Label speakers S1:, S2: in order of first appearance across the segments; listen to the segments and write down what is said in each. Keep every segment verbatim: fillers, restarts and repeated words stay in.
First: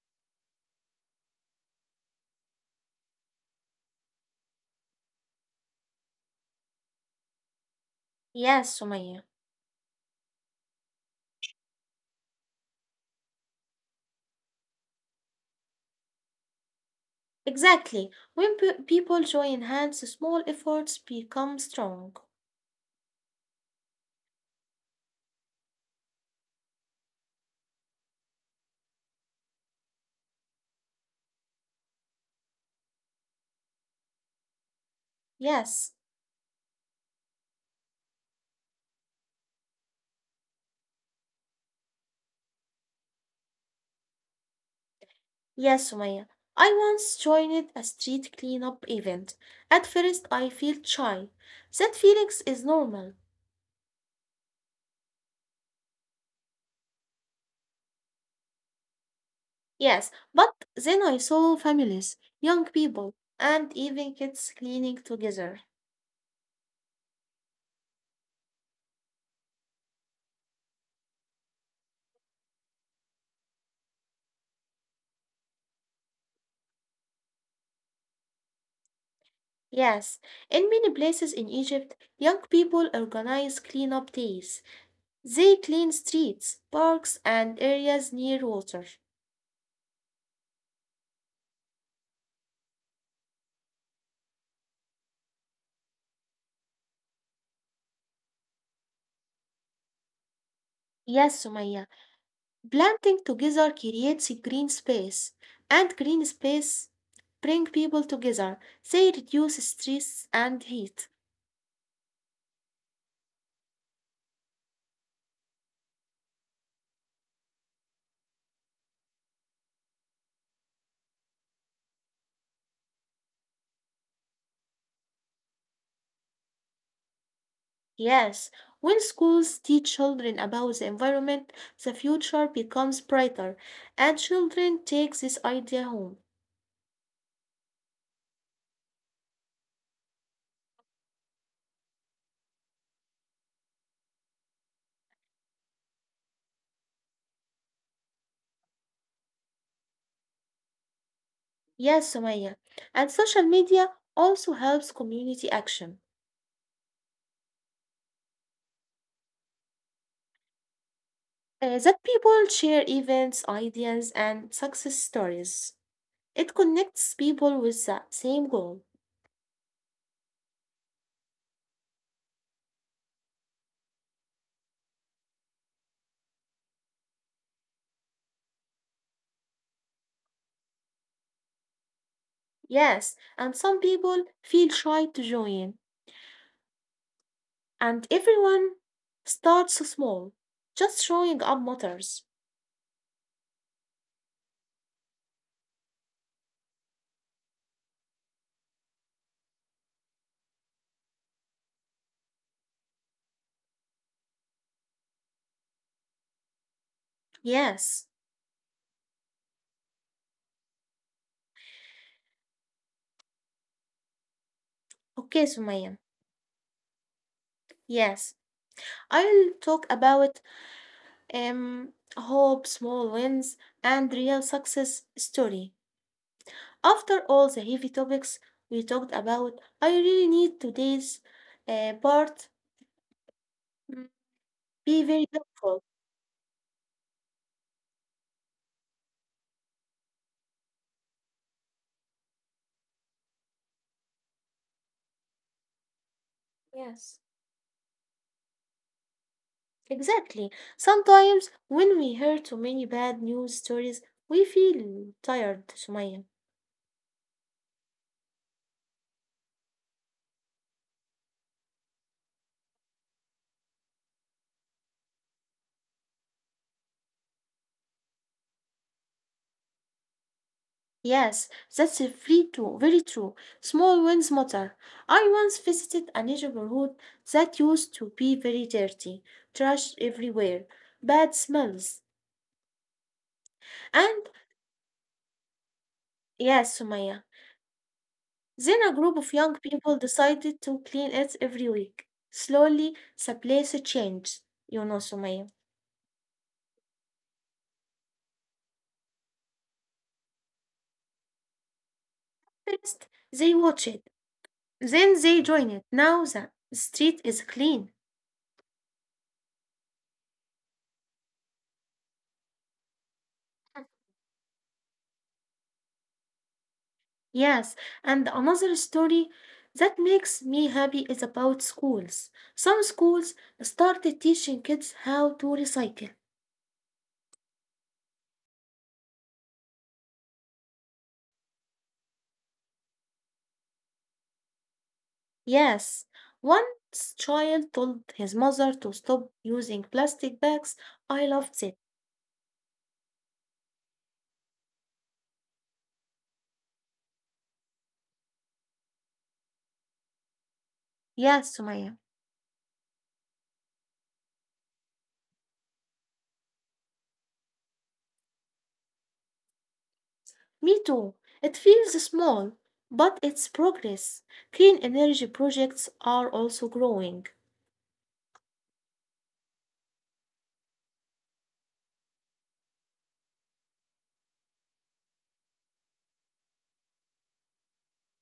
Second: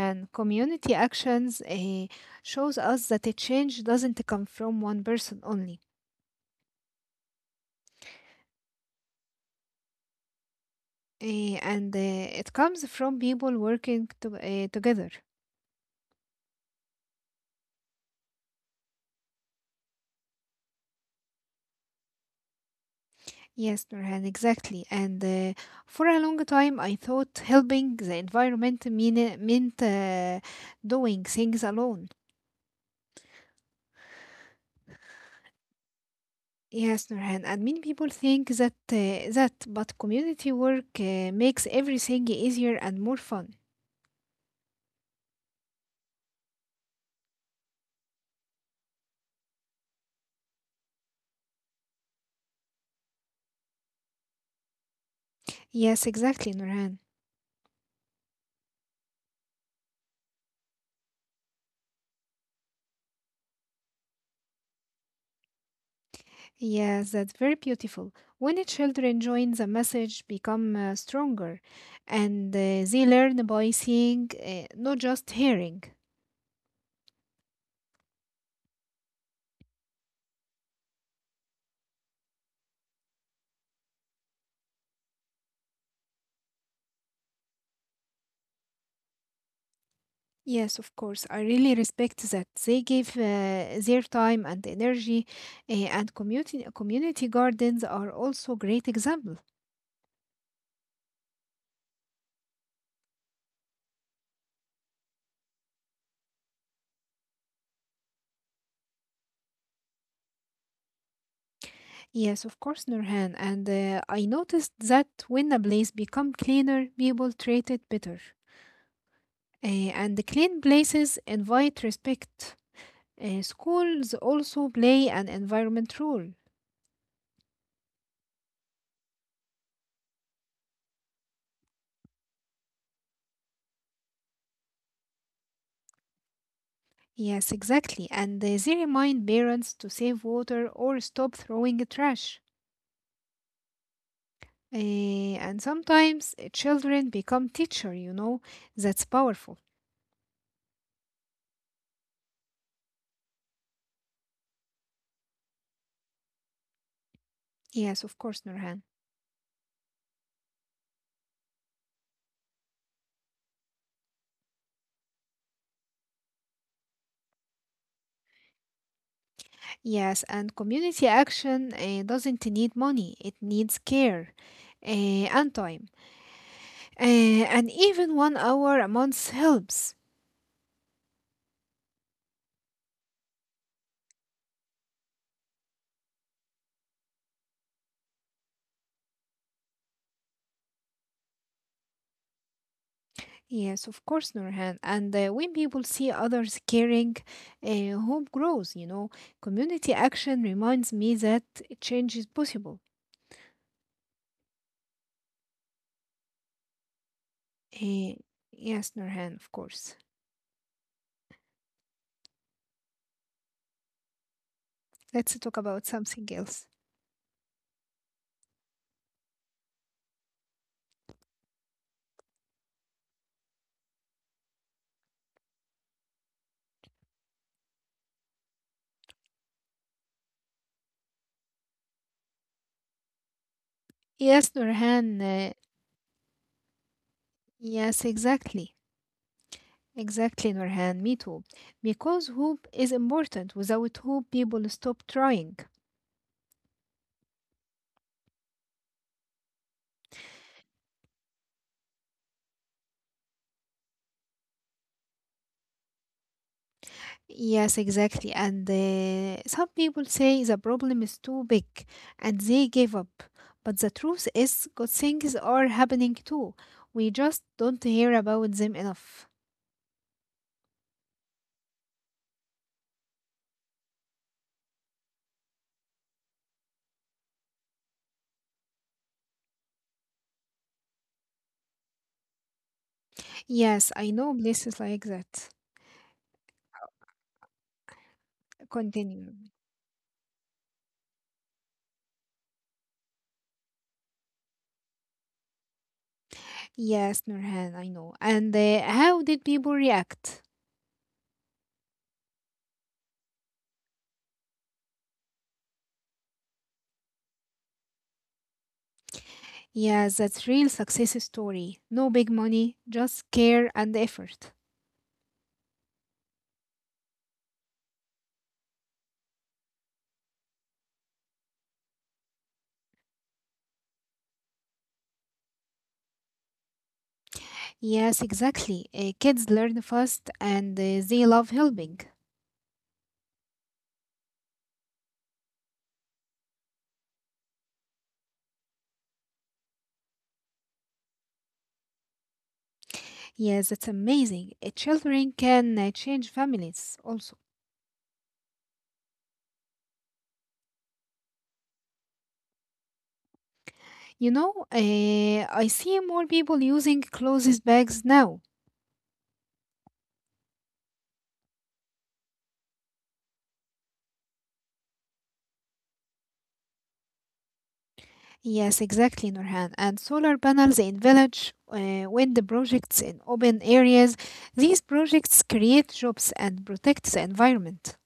S1: Nurhan. Community actions eh, shows us that a change doesn't come from one person only.
S2: Yes, Sumaya.
S1: Eh, and eh, it comes from people working to, eh, together.
S2: Exactly. When pe- people join hands, small efforts become strong.
S1: Yes, Nurhan, exactly. And eh, for a long time, I thought helping the environment mean, meant uh, doing things alone.
S2: Yes.
S1: Yes, Nurhan, and many people think that eh, that, but community work eh, makes everything easier and more fun.
S2: Yes, Sumaya. I once joined a street cleanup event. At first, I felt shy. That feeling is normal.
S1: Yes, exactly, Nurhan.
S2: Yes, but then I saw families, young people, and even kids cleaning together.
S1: Yes, that's very beautiful. When the children join, the message become uh, stronger, and uh, they learn by seeing, uh, not just hearing.
S2: Yes, in many places in Egypt, young people organize cleanup days. They clean streets, parks, and areas near water.
S1: Yes, of course. I really respect that. They give uh, their time and energy, uh, and community community gardens are also great example.
S2: Yes, Sumaya. Planting together creates a green space, and green space bring people together. They reduce stress and heat.
S1: Yes, of course, Nurhan. And uh, I noticed that when a place become cleaner, people treat it better. Uh, and clean places invite respect. Uh, schools also play an environment role.
S2: Yes, when schools teach children about the environment, the future becomes brighter, and children take this idea home.
S1: Yes, exactly. And uh, they remind parents to save water or stop throwing trash. Uh, and sometimes uh, children become teacher, you know. That's powerful.
S2: Yes, Sumaya. And social media also helps community action.
S1: Yes, of course, Nurhan.
S2: Uh, that people share events, ideas, and success stories. It connects people with the same goal.
S1: Yes, and community action uh, doesn't need money. It needs care uh, and time. Uh, and even one hour a month helps.
S2: Yes, and some people feel shy to join, and everyone starts small, just showing up matters.
S1: Yes, of course, Nurhan. And uh, when people see others caring, uh, hope grows. you know. Community action reminds me that change is possible.
S2: Yes.
S1: Uh, yes, Nurhan, of course.
S2: Okay,
S1: Let's talk
S2: Sumaya.
S1: about something else.
S2: Yes, I'll talk about um hope, small wins, and real success story. After all the heavy topics we talked about, I really need today's uh, part mm,
S1: Yes,
S2: be
S1: Nurhan.
S2: very
S1: Uh,
S2: helpful.
S1: yes, exactly. Exactly, Nurhan. Me too. Because hope is important. Without hope, people stop trying.
S2: Yes. Exactly. Sometimes when we hear too many bad news stories, we feel tired, Sumaya.
S1: Yes, exactly. And uh, some people say the problem is too big and they give up. But the truth is, good things are happening too. We just don't hear about them enough.
S2: Yes, that's a free too, very true. Small wins matter. I once visited a neighborhood that used to be very dirty, trash everywhere, bad smells.
S1: Yes, I
S2: And
S1: know places like that.
S2: yes, Sumaya. Then a group of
S1: Continue.
S2: young people decided to clean it every week. Slowly, the place changed, you know, Sumaya.
S1: Yes, Nurhan, I know. And uh, how did people react?
S2: First, they watched. Then they join it. Now the street is clean.
S1: Yes, that's real success story. No big money, just care and effort.
S2: Yes, and another story that makes me happy is about schools. Some schools started teaching kids how to recycle.
S1: Yes, exactly. Uh, kids learn fast and uh, they love helping.
S2: Yes, one child told his mother to stop using plastic bags. I loved it.
S1: Yes, it's amazing. Uh, Children can uh, change families also.
S2: Yes, Sumaya.
S1: You know, uh, I see more people using clothes bags now.
S2: Me too. It feels small, but it's progress. Clean energy projects are also growing.
S1: Yes, exactly, Nurhan. And solar panels in village, uh, wind projects in open areas. These projects create jobs and protect the environment.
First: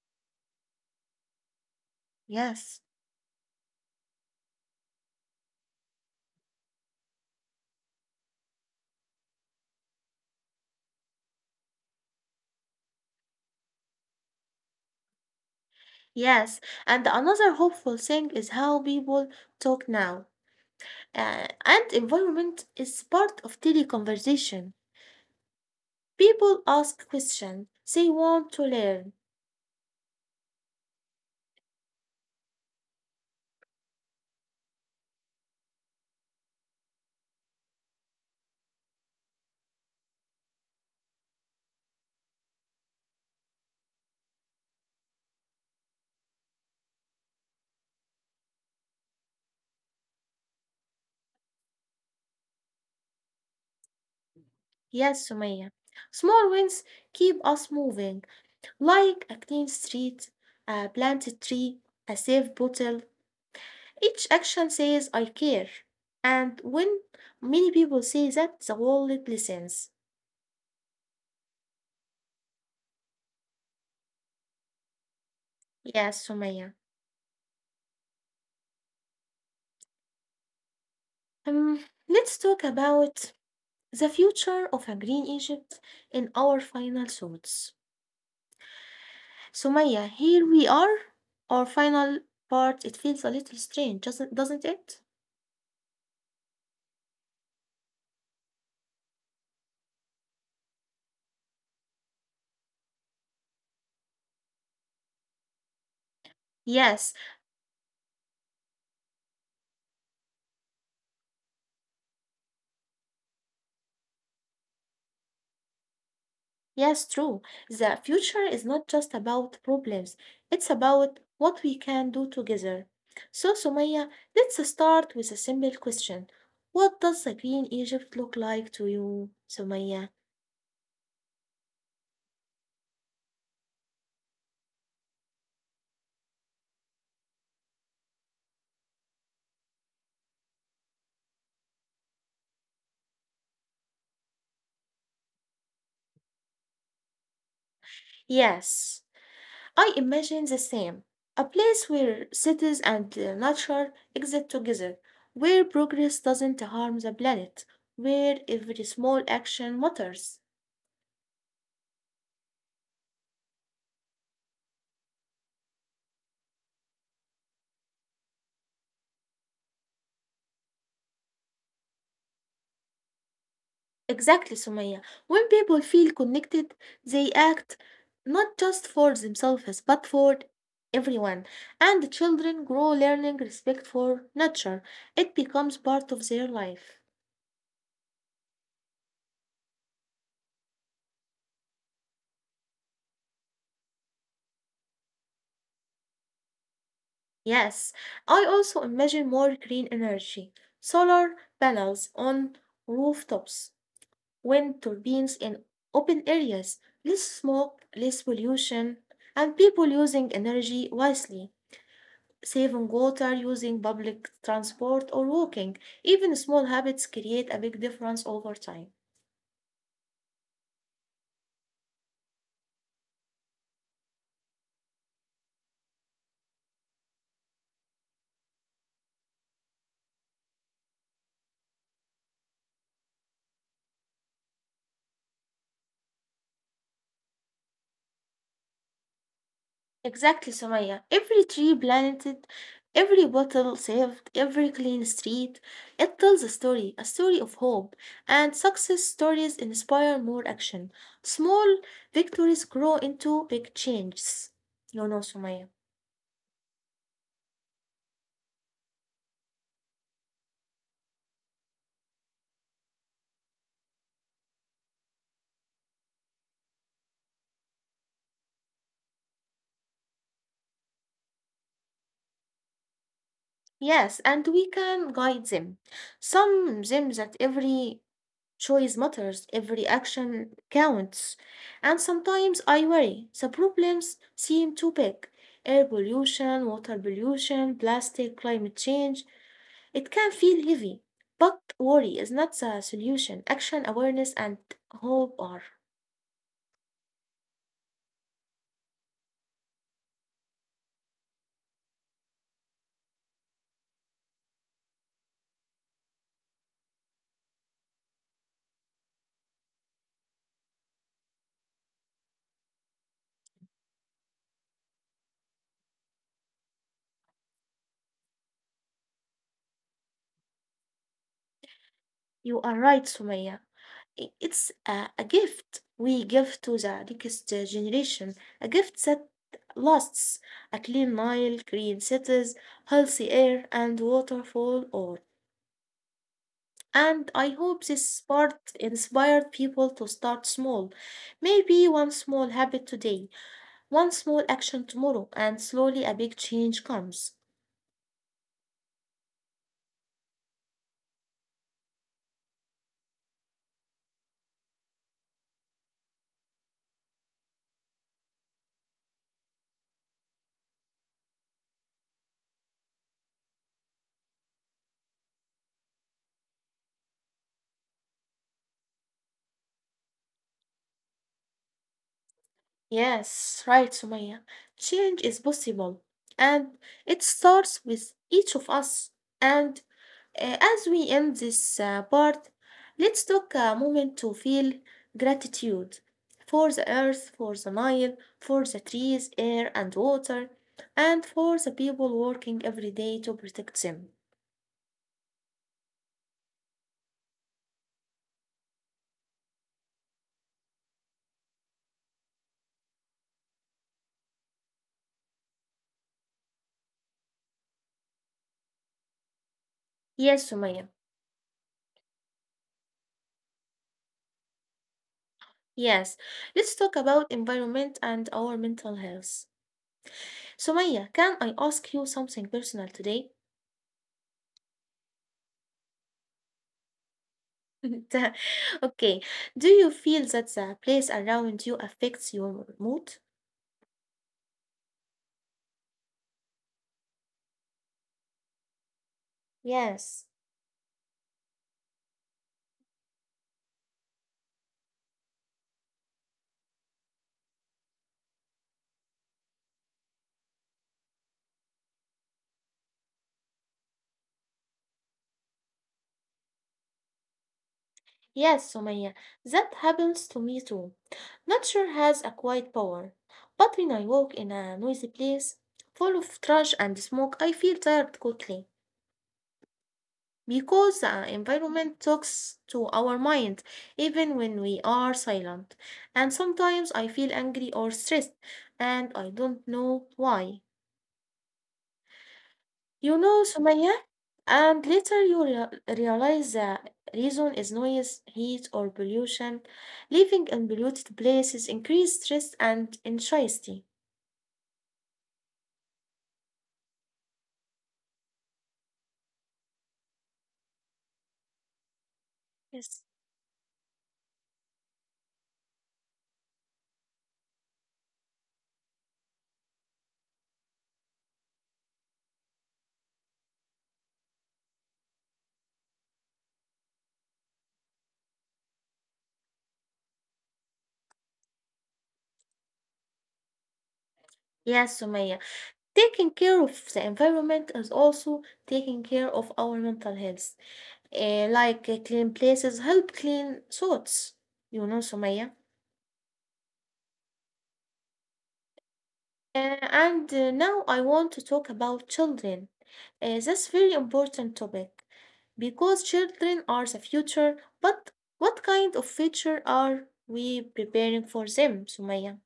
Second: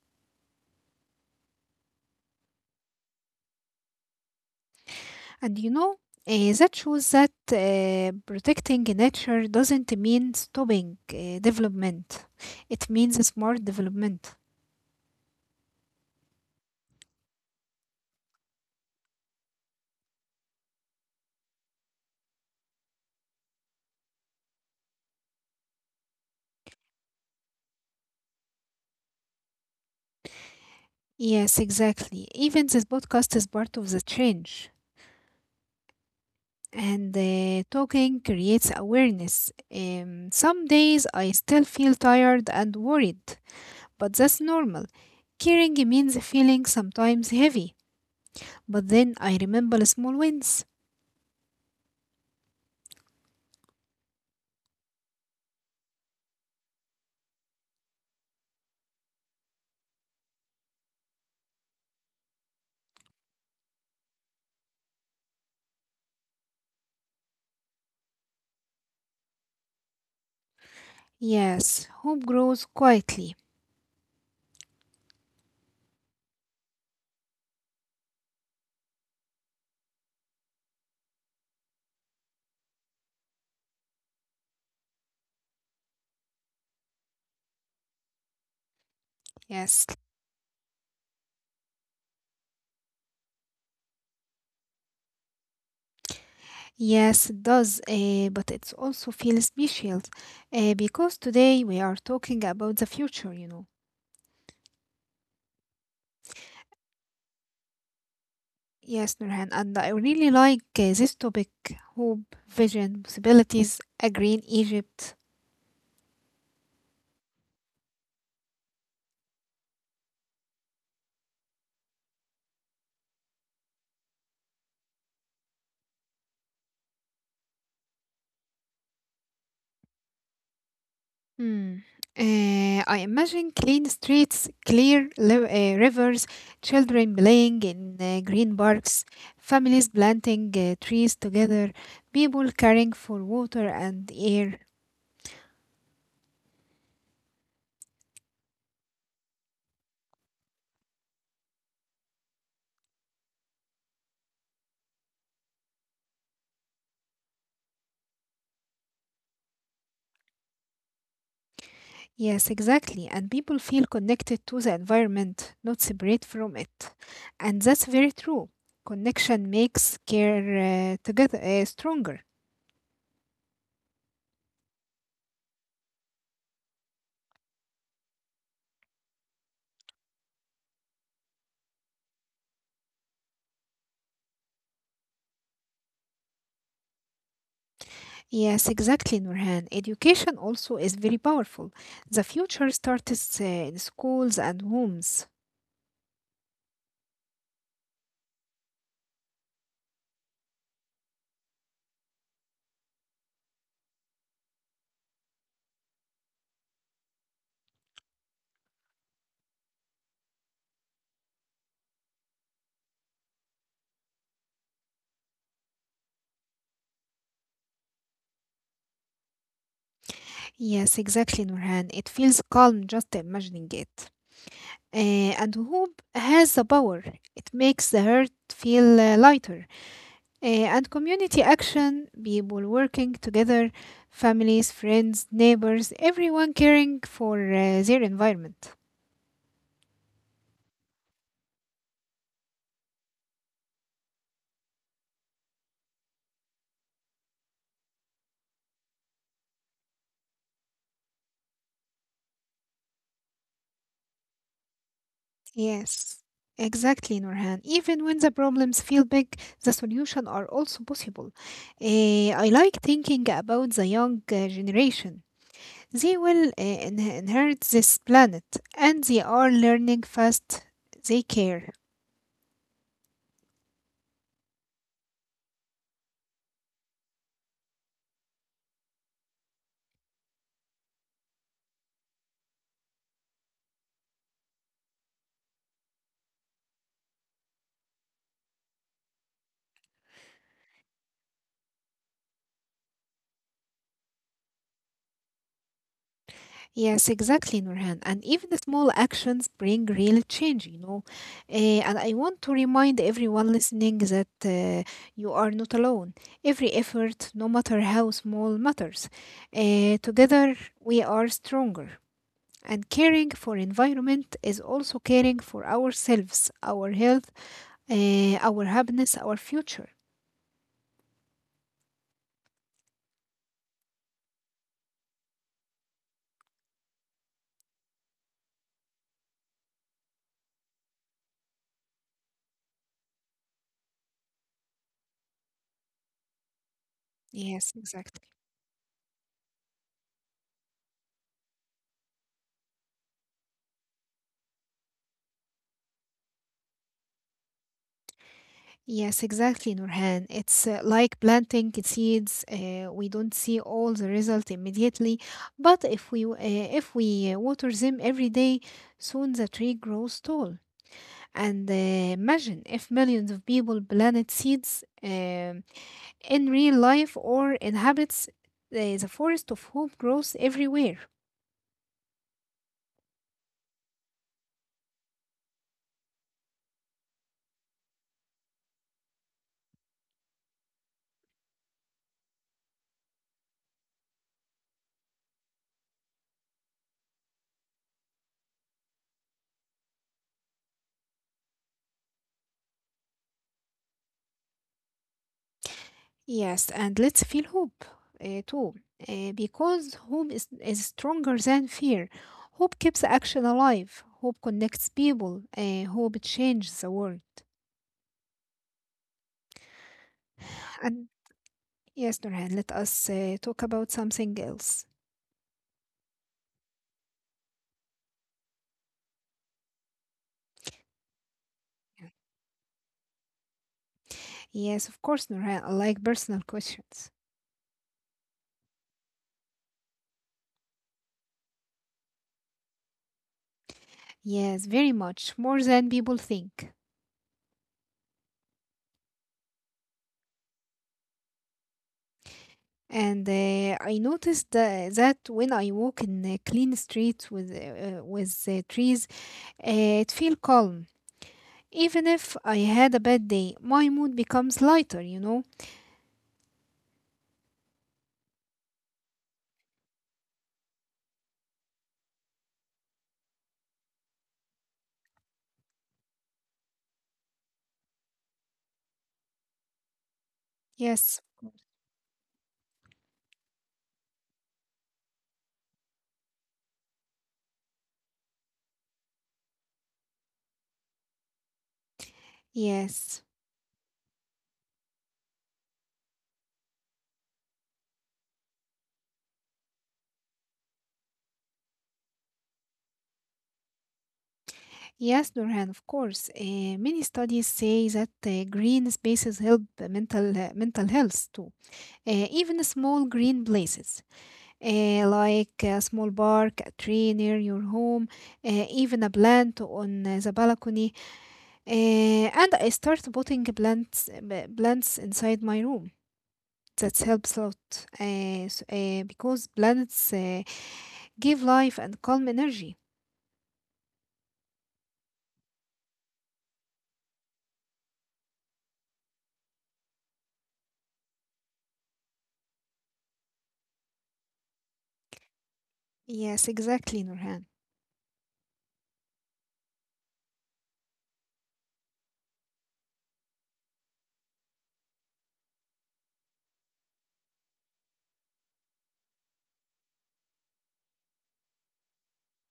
S2: Yes.
S1: And you know, uh, that shows that uh, protecting nature doesn't mean stopping uh, development. It means smart development.
S2: Yes, and another hopeful thing is how people talk now. Uh, and environment is part of daily conversation. People ask questions, they want to learn.
S1: Yes, exactly. Even this podcast is part of the change. And uh, talking creates awareness. Um, some days I still feel tired and worried, but that's normal. Caring means feeling sometimes heavy, but then I remember the small wins.
S2: Yes, Sumaya. Small wins keep us moving, like a clean street, a planted tree, a safe bottle. Each action says, I care. And when many people say that, the world listens.
S1: Yes, hope grows quietly.
S2: Yes, Sumaya. Um, let's talk about the future of a green Egypt in our final thoughts. So
S1: Yes,
S2: Maya, here we are. Our final part, it feels a little strange, doesn't, doesn't it?
S1: yes, it does, uh, but it also feels special uh, because today we are talking about the future, you know.
S2: Yes,
S1: Yes, Nurhan, and I really like uh, this topic: hope, vision, possibilities, a green Egypt.
S2: yes, true. The future is not just about problems, it's about what we can do together. So, Sumaya, let's start with a simple question. What does a green Egypt look like to you, Sumaya?
S1: Hmm. Uh, I imagine clean streets, clear li- uh, rivers, children playing in uh, green parks, families planting uh, trees together, people caring for water and air.
S2: Yes. I imagine the same. A place where cities and uh, nature exist together, where progress doesn't harm the planet, where every small action matters.
S1: Yes, exactly. And people feel connected to the environment, not separate from it. And that's very true. Connection makes care uh, together uh, stronger.
S2: Exactly, Sumaya. When people feel connected, they act not just for themselves but for everyone. And the children grow learning respect for nature. It becomes part of their life.
S1: Yes, exactly, Nurhan. Education also is very powerful. The future starts uh, in schools and homes.
S2: Yes, I also imagine more green energy, solar panels on rooftops, wind turbines in open areas, less smoke, less pollution, and people using energy wisely, saving water, using public transport, or walking. Even small habits create a big difference over time.
S1: Yes, exactly, Nurhan. It feels calm just imagining it. Uh, and hope has the power. It makes the heart feel uh, lighter. Eh, and community action, people working together, families, friends, neighbors, everyone caring for uh, their environment.
S2: Exactly, Sumaya. Every tree planted, every bottle saved, every clean street, it tells a story, a story of hope. And success stories inspire more action. Small victories grow into big changes. No, no, Sumaya.
S1: Yes, exactly, Norhan. Even when the problems feel big, the solutions are also possible. Eh, I like thinking about the young uh, generation. They will uh, inhe- inherit this planet and they are learning fast. They care.
S2: Yes, and we can guide them. Some them that every choice matters, every action counts. And sometimes I worry the problems seem too big, air pollution, water pollution, plastic, climate change. It can feel heavy. But worry is not the solution. Action, awareness, and hope are.
S1: Yes, exactly, Nurhan. And even the small actions bring real change, you know. Eh, and I want to remind everyone listening that uh, you are not alone. Every effort, no matter how small, matters. Eh, together, we are stronger. And caring for environment is also caring for ourselves, our health, eh, our happiness, our future.
S2: You are right, Sumaya. I- It's a, a gift we give to the next generation, a gift that lasts, a clean Nile, green cities, healthy air, and water for all. And I
S1: Yes,
S2: hope this
S1: exactly.
S2: part inspired people to start small. Maybe one small habit today, one small action tomorrow, and slowly a big change comes.
S1: Yes, exactly, Nurhan. It's uh, like planting seeds. Uh, we don't see all the result immediately, but if we w- uh, if we uh, water them every day, soon the tree grows tall. And uh, imagine if millions of people planted seeds um in real life or inhabits uh, the forest of hope grows everywhere.
S2: Yes, right, Sumaya. Change is possible, and it starts with each of us. And uh, as we end this uh, part, let's take a moment to feel gratitude for the earth, for the Nile, for the trees, air, and water, and for the people working every day to protect them.
S1: Yes, and let's feel hope uh, too, uh, because hope is, is stronger than fear. Hope keeps action alive. Hope connects people. Uh, hope changes the world.
S2: Yes, Sumaya.
S1: And yes, Nurhan, let us uh, talk about something else.
S2: Yes, let's talk about environment and our mental health. Sumaya, can I ask you something personal today?
S1: Yes, of course, Nurhan. I like personal questions.
S2: The- okay. Do you feel that the place around you affects your mood?
S1: Yes, very much more than people think.
S2: Yes.
S1: And uh, I noticed tha- that when I walk in a clean street with uh, uh, with uh, trees, uh, it feel calm. Even if I had a bad day, my mood becomes lighter, you know?
S2: Yes, Sumaya. That happens to me too. Nature has a quiet power. But when I walk in a noisy place full of trash and smoke, I feel tired quickly because
S1: Yes,
S2: the environment talks to our mind even when we are silent. And sometimes I feel angry or stressed and I don't know why.
S1: yes,
S2: You know, Sumaya, and later you rea- realize the reason is noise, heat, or pollution. Living in polluted places increase stress and anxiety.
S1: yes, Nurhan, of course. Uh, many studies say that uh, green spaces help mental, uh, mental health too. Uh, even small
S2: Yes.
S1: green places, uh, like a small park, a tree near your home, uh, even a plant on uh, the balcony. Uh, and I start putting plants, b- plants inside my room. That helps a lot uh, s- uh, because plants Uh, give life and calm energy.
S2: Yes, Sumaya. Taking care of the environment is also taking care of our mental health. Eh, like uh, clean places help clean thoughts. You know, Sumaya.
S1: Yes, exactly, Nurhan.
S2: Uh, and uh, Now I want to talk about children. Uh, that's very important topic because children are the future, but what kind of future are we preparing for them, Sumaya?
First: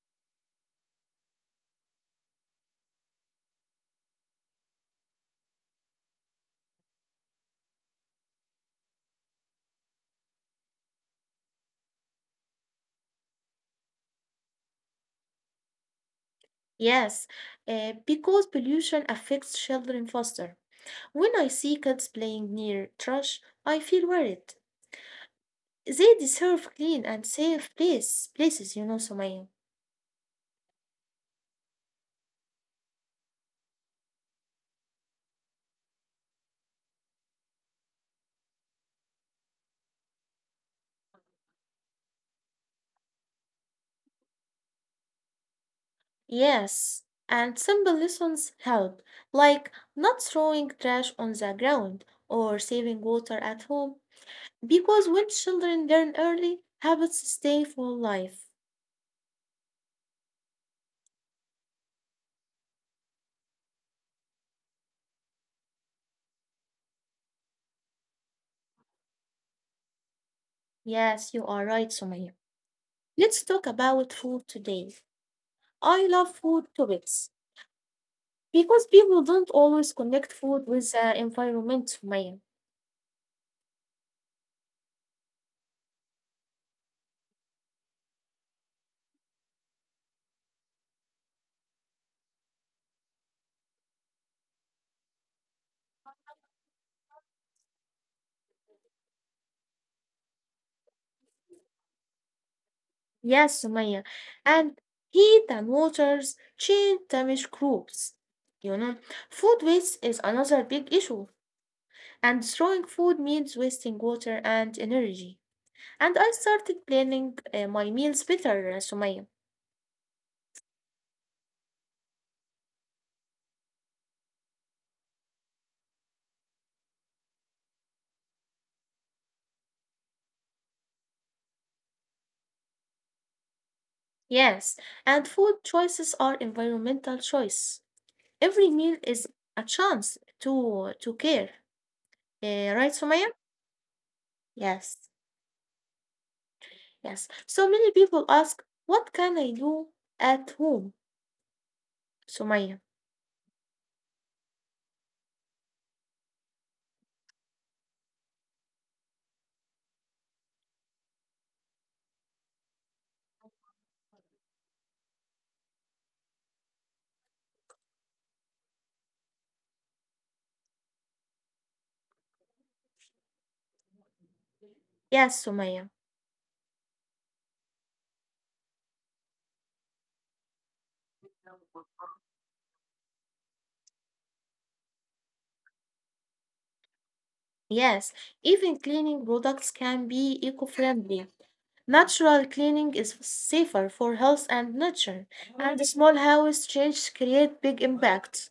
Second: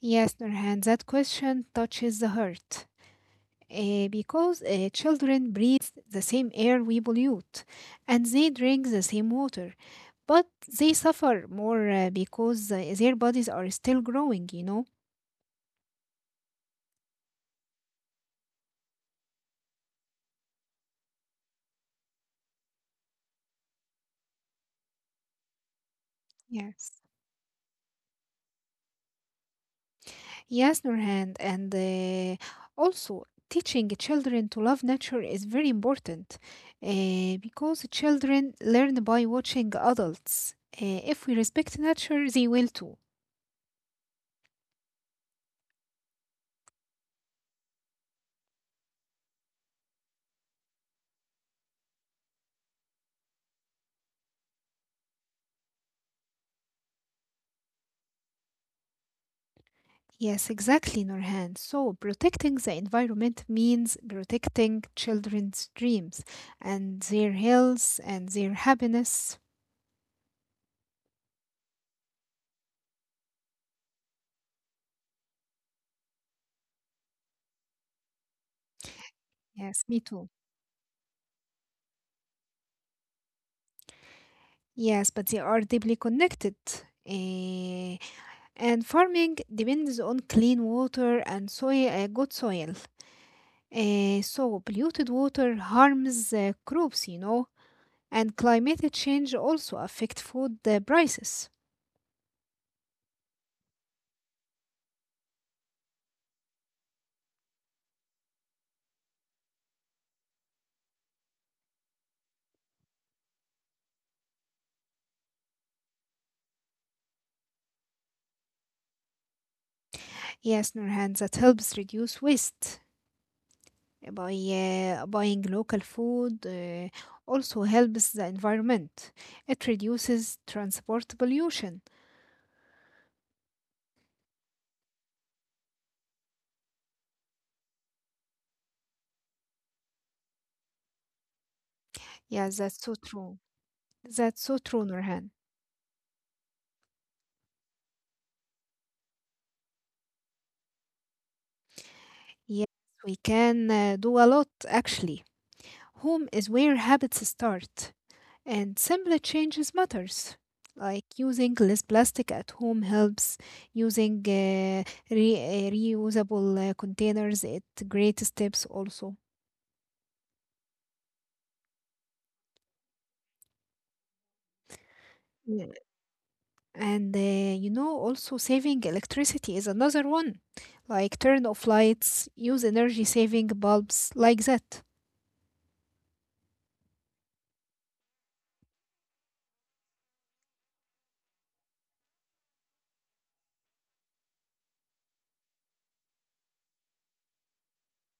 S1: Yes, Nurhan, that question touches the heart. Eh, because eh, children breathe the same air we pollute and they drink the same water, but they suffer more uh, because uh, their bodies are still growing, you know?
S2: Yes, uh, because pollution affects children faster. When I see kids playing near trash, I feel worried. They deserve
S1: Yes.
S2: clean and safe place, places, you know, Sumaya.
S1: Yes, Nurhan, and uh, also teaching children to love nature is very important uh, because children learn by watching adults. Uh, if we respect nature, they will too.
S2: Yes, and simple lessons help, like not throwing trash on the ground or saving water at home, because when children learn early, habits stay for life.
S1: Yes, exactly, Nurhan. So protecting the environment means protecting children's dreams and their health and their happiness.
S2: Yes, you are right, Sumaya. Let's talk about food today. I love food topics because people don't
S1: Yes, me
S2: always
S1: too.
S2: connect food with the environment, Sumaya.
S1: Yes, but they are deeply connected. Eh, And farming depends on clean water and soil, uh, good soil. Uh, so polluted water harms uh, crops, you know, and climate change also affect food uh, prices.
S2: Yes, Sumaya. And heat and waters change damage crops. You know, food waste is another big issue, and throwing food means wasting water and energy. And I started planning uh, my meals better, uh, Sumaya.
S1: Yes, Nurhan, that helps reduce waste. Uh, by uh, buying local food uh, also helps the environment. It reduces transport pollution.
S2: Yes, and food choices are environmental choice. Every meal is a chance to to care.
S1: Yeah,
S2: Uh, right,
S1: that's so
S2: Sumaya?
S1: true. That's so true,
S2: Yes,
S1: Nurhan.
S2: yes. So many people ask, what can I do at home, Sumaya?
S1: Yes, we can uh, do a lot actually. Home is where habits start, and simple changes matters. Like using less plastic at home helps. Using uh, re- uh, reusable uh, containers at great steps also.
S2: Yes,
S1: Yeah.
S2: Sumaya.
S1: And uh, you know, also saving electricity is another one. Like turn off lights, use energy saving bulbs, like that.
S2: Yes, even cleaning products can be eco-friendly. Natural cleaning is safer for health and nature, and the small house changes create big impacts.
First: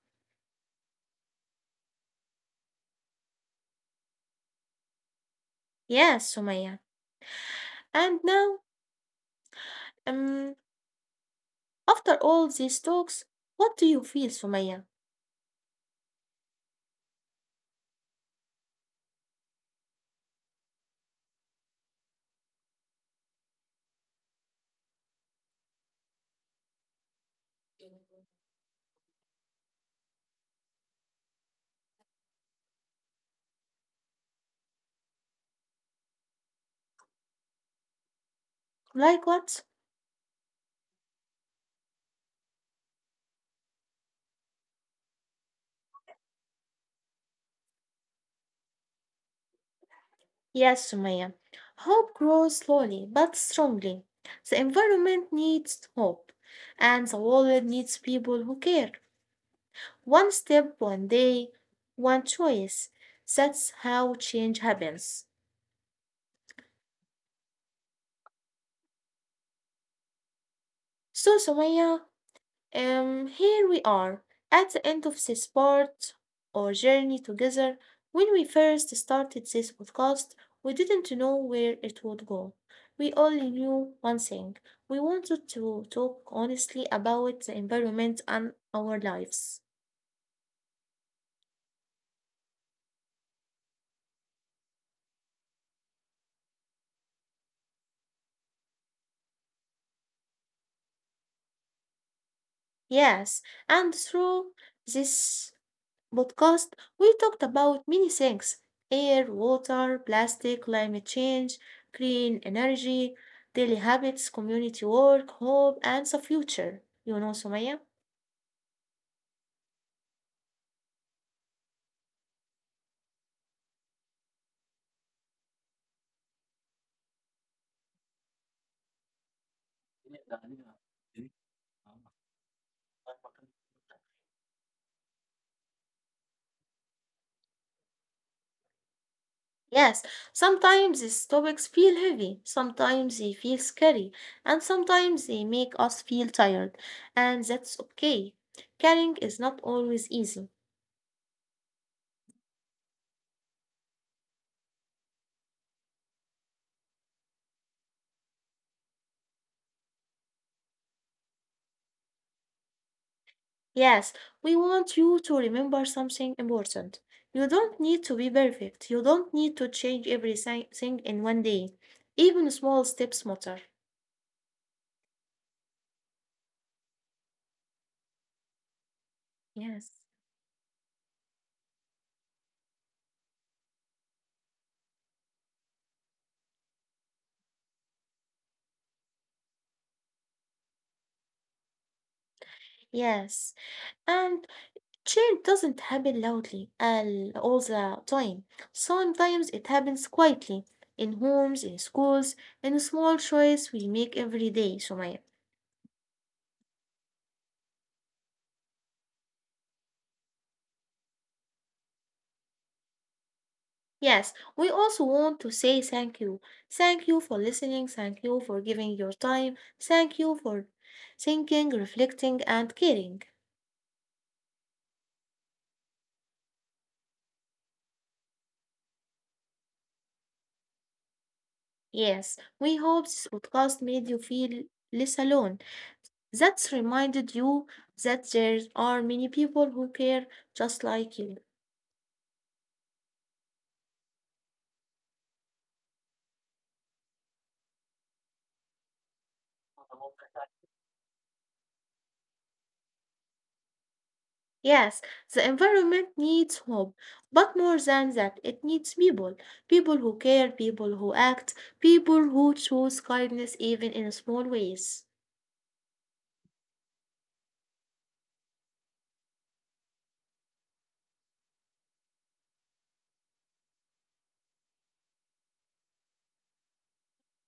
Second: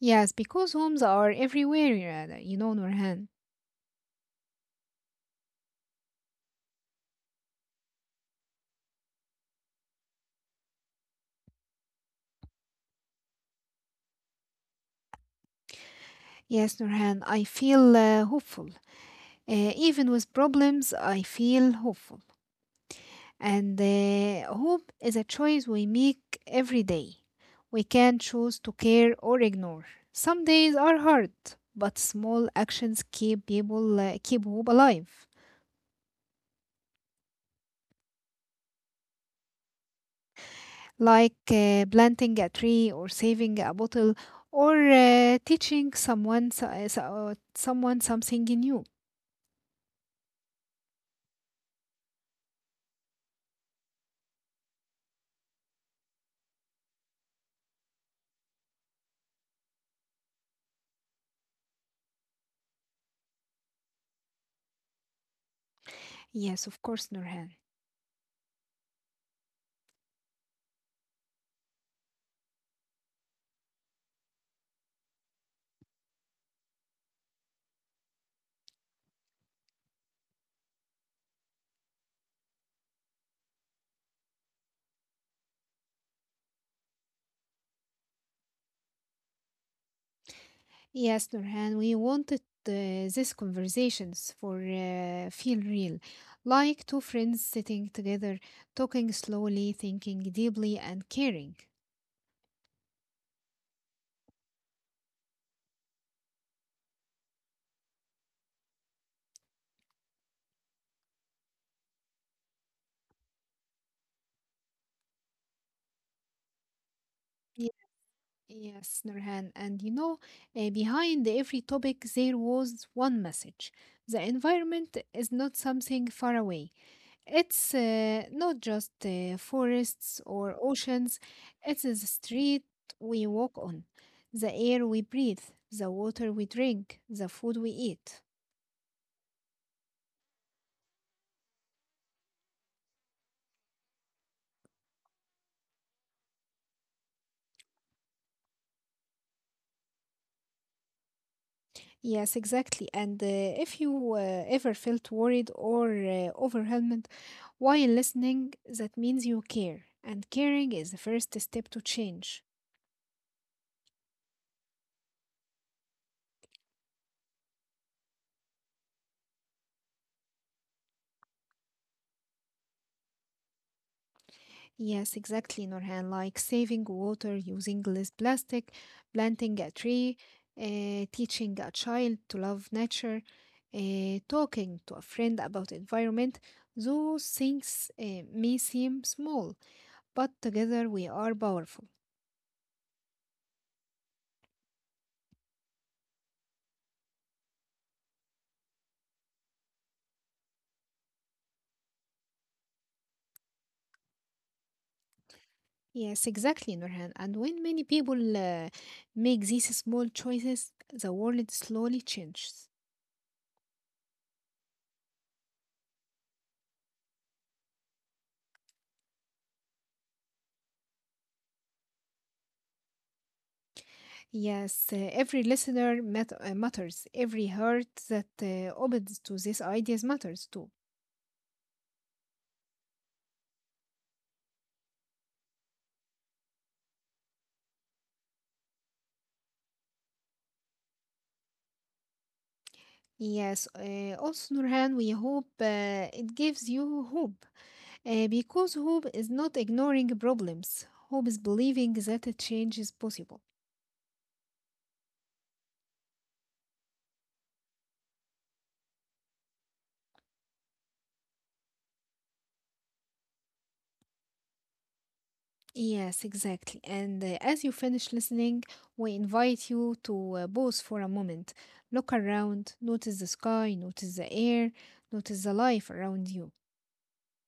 S1: Yes, because homes are everywhere, uh, you know, Nurhan.
S2: Yes, Sumaya. And now, um, after all these talks, what do you feel, Sumaya?
S1: Yes, Nurhan, I feel uh, hopeful. Uh, even with problems, I feel hopeful. And uh, hope is a choice we make every day. We can choose to care or ignore. Some days are hard, but small actions keep people uh, keep hope alive,
S2: Like what?
S1: like uh, planting a tree or saving a bottle or uh, teaching someone so- so- someone something new.
S2: Yes, Sumaya. Hope grows slowly but strongly. The environment needs hope, and the world needs people who care. One step, one day, one choice. That's how change happens.
S1: Yes, of course, Nurhan.
S2: So, Sumaya, um, here we are at the end of this part or journey together. When we first started this podcast, we didn't know where it would go. We only knew one thing. We wanted to talk honestly about the environment and our lives.
S1: Yes, Nurhan, we wanted uh, these conversations for uh, feel real, like two friends sitting together, talking slowly, thinking deeply, and caring.
S2: Yes, and through this podcast, we talked about many things, air, water, plastic, climate change, clean energy, daily habits, community work, hope, and the future. You know, Sumaya?
S1: Yes, Nurhan. And you know, uh, behind every topic, there was one message. The environment is not something far away. It's uh, not just uh, forests or oceans, it's the street we walk on, the air we breathe, the water we drink, the food we eat.
S2: Yes, sometimes these topics feel heavy, sometimes they feel scary, and sometimes they make us feel tired, and that's okay. Caring is not always easy.
S1: Yes, exactly. And uh, if you uh, ever felt worried or uh, overwhelmed while listening, that means you care. And caring is the first step to change.
S2: Yes, we want you to remember something important. You don't need to be perfect. You don't need to change everything in one day. Even small steps matter.
S1: Yes, exactly, Norhan. Like saving water, using less plastic, planting a
S2: Yes.
S1: tree, uh, teaching a child to love nature, uh, talking to a friend about environment. Those things uh, may seem small, but together we are powerful.
S2: Yes. And change doesn't happen loudly all all the time. Sometimes it happens quietly in homes, in schools, in small choice we make every day, Sumaya.
S1: Yes, exactly, Nurhan. And when many people uh, make these small choices, the world slowly changes.
S2: Yes, we also want to say thank you. Thank you for listening. Thank you for giving your time. Thank you for thinking, reflecting, and caring.
S1: Yes, uh, every listener mat- uh, matters. Every heart that uh, opens to these ideas matters too.
S2: Yes, we hope this podcast made you feel less alone. That's reminded you that there are many people who care just like you.
S1: Yes, uh, also, Nurhan, we hope uh, it gives you hope. Uh, because hope is not ignoring problems, hope is believing that a change is possible.
S2: Yes, the environment needs hope, but more than that, it needs people. People who care, people who act, people who choose kindness even in small ways.
S1: Yes, exactly. And uh, as you finish listening, we invite you to uh, pause for a moment. Look around, notice the sky, notice the air, notice the life around you.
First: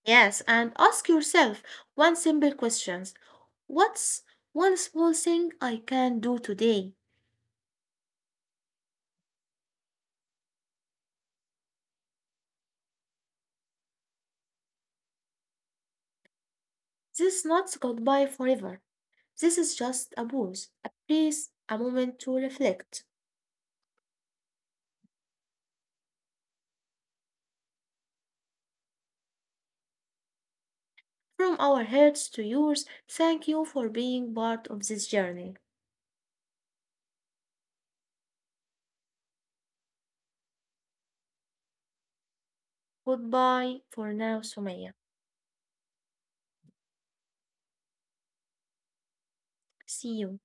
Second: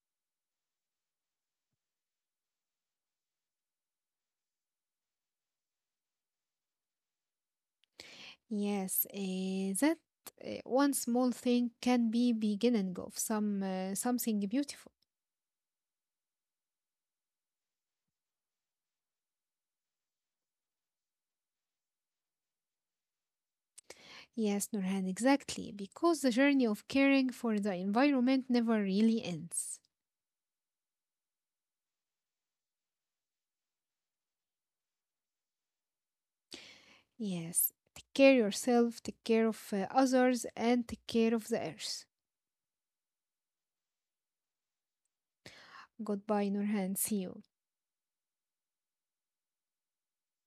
S2: Yes, and ask yourself one simple question. What's one small thing I can do today?
S1: Yes, uh, that uh, one small thing can be beginning of some uh, something beautiful.
S2: This is not goodbye forever. This is just a pause, a place, a moment to reflect.
S1: Yes, Nurhan, exactly, because the journey of caring for the environment never really ends.
S2: From our hearts to yours, thank you for being part of this journey.
S1: Yes, take care yourself, take care of uh, others, and take care of the earth.
S2: Goodbye for now, Sumaya.
S1: Goodbye, Nurhan. See you.
S2: See you.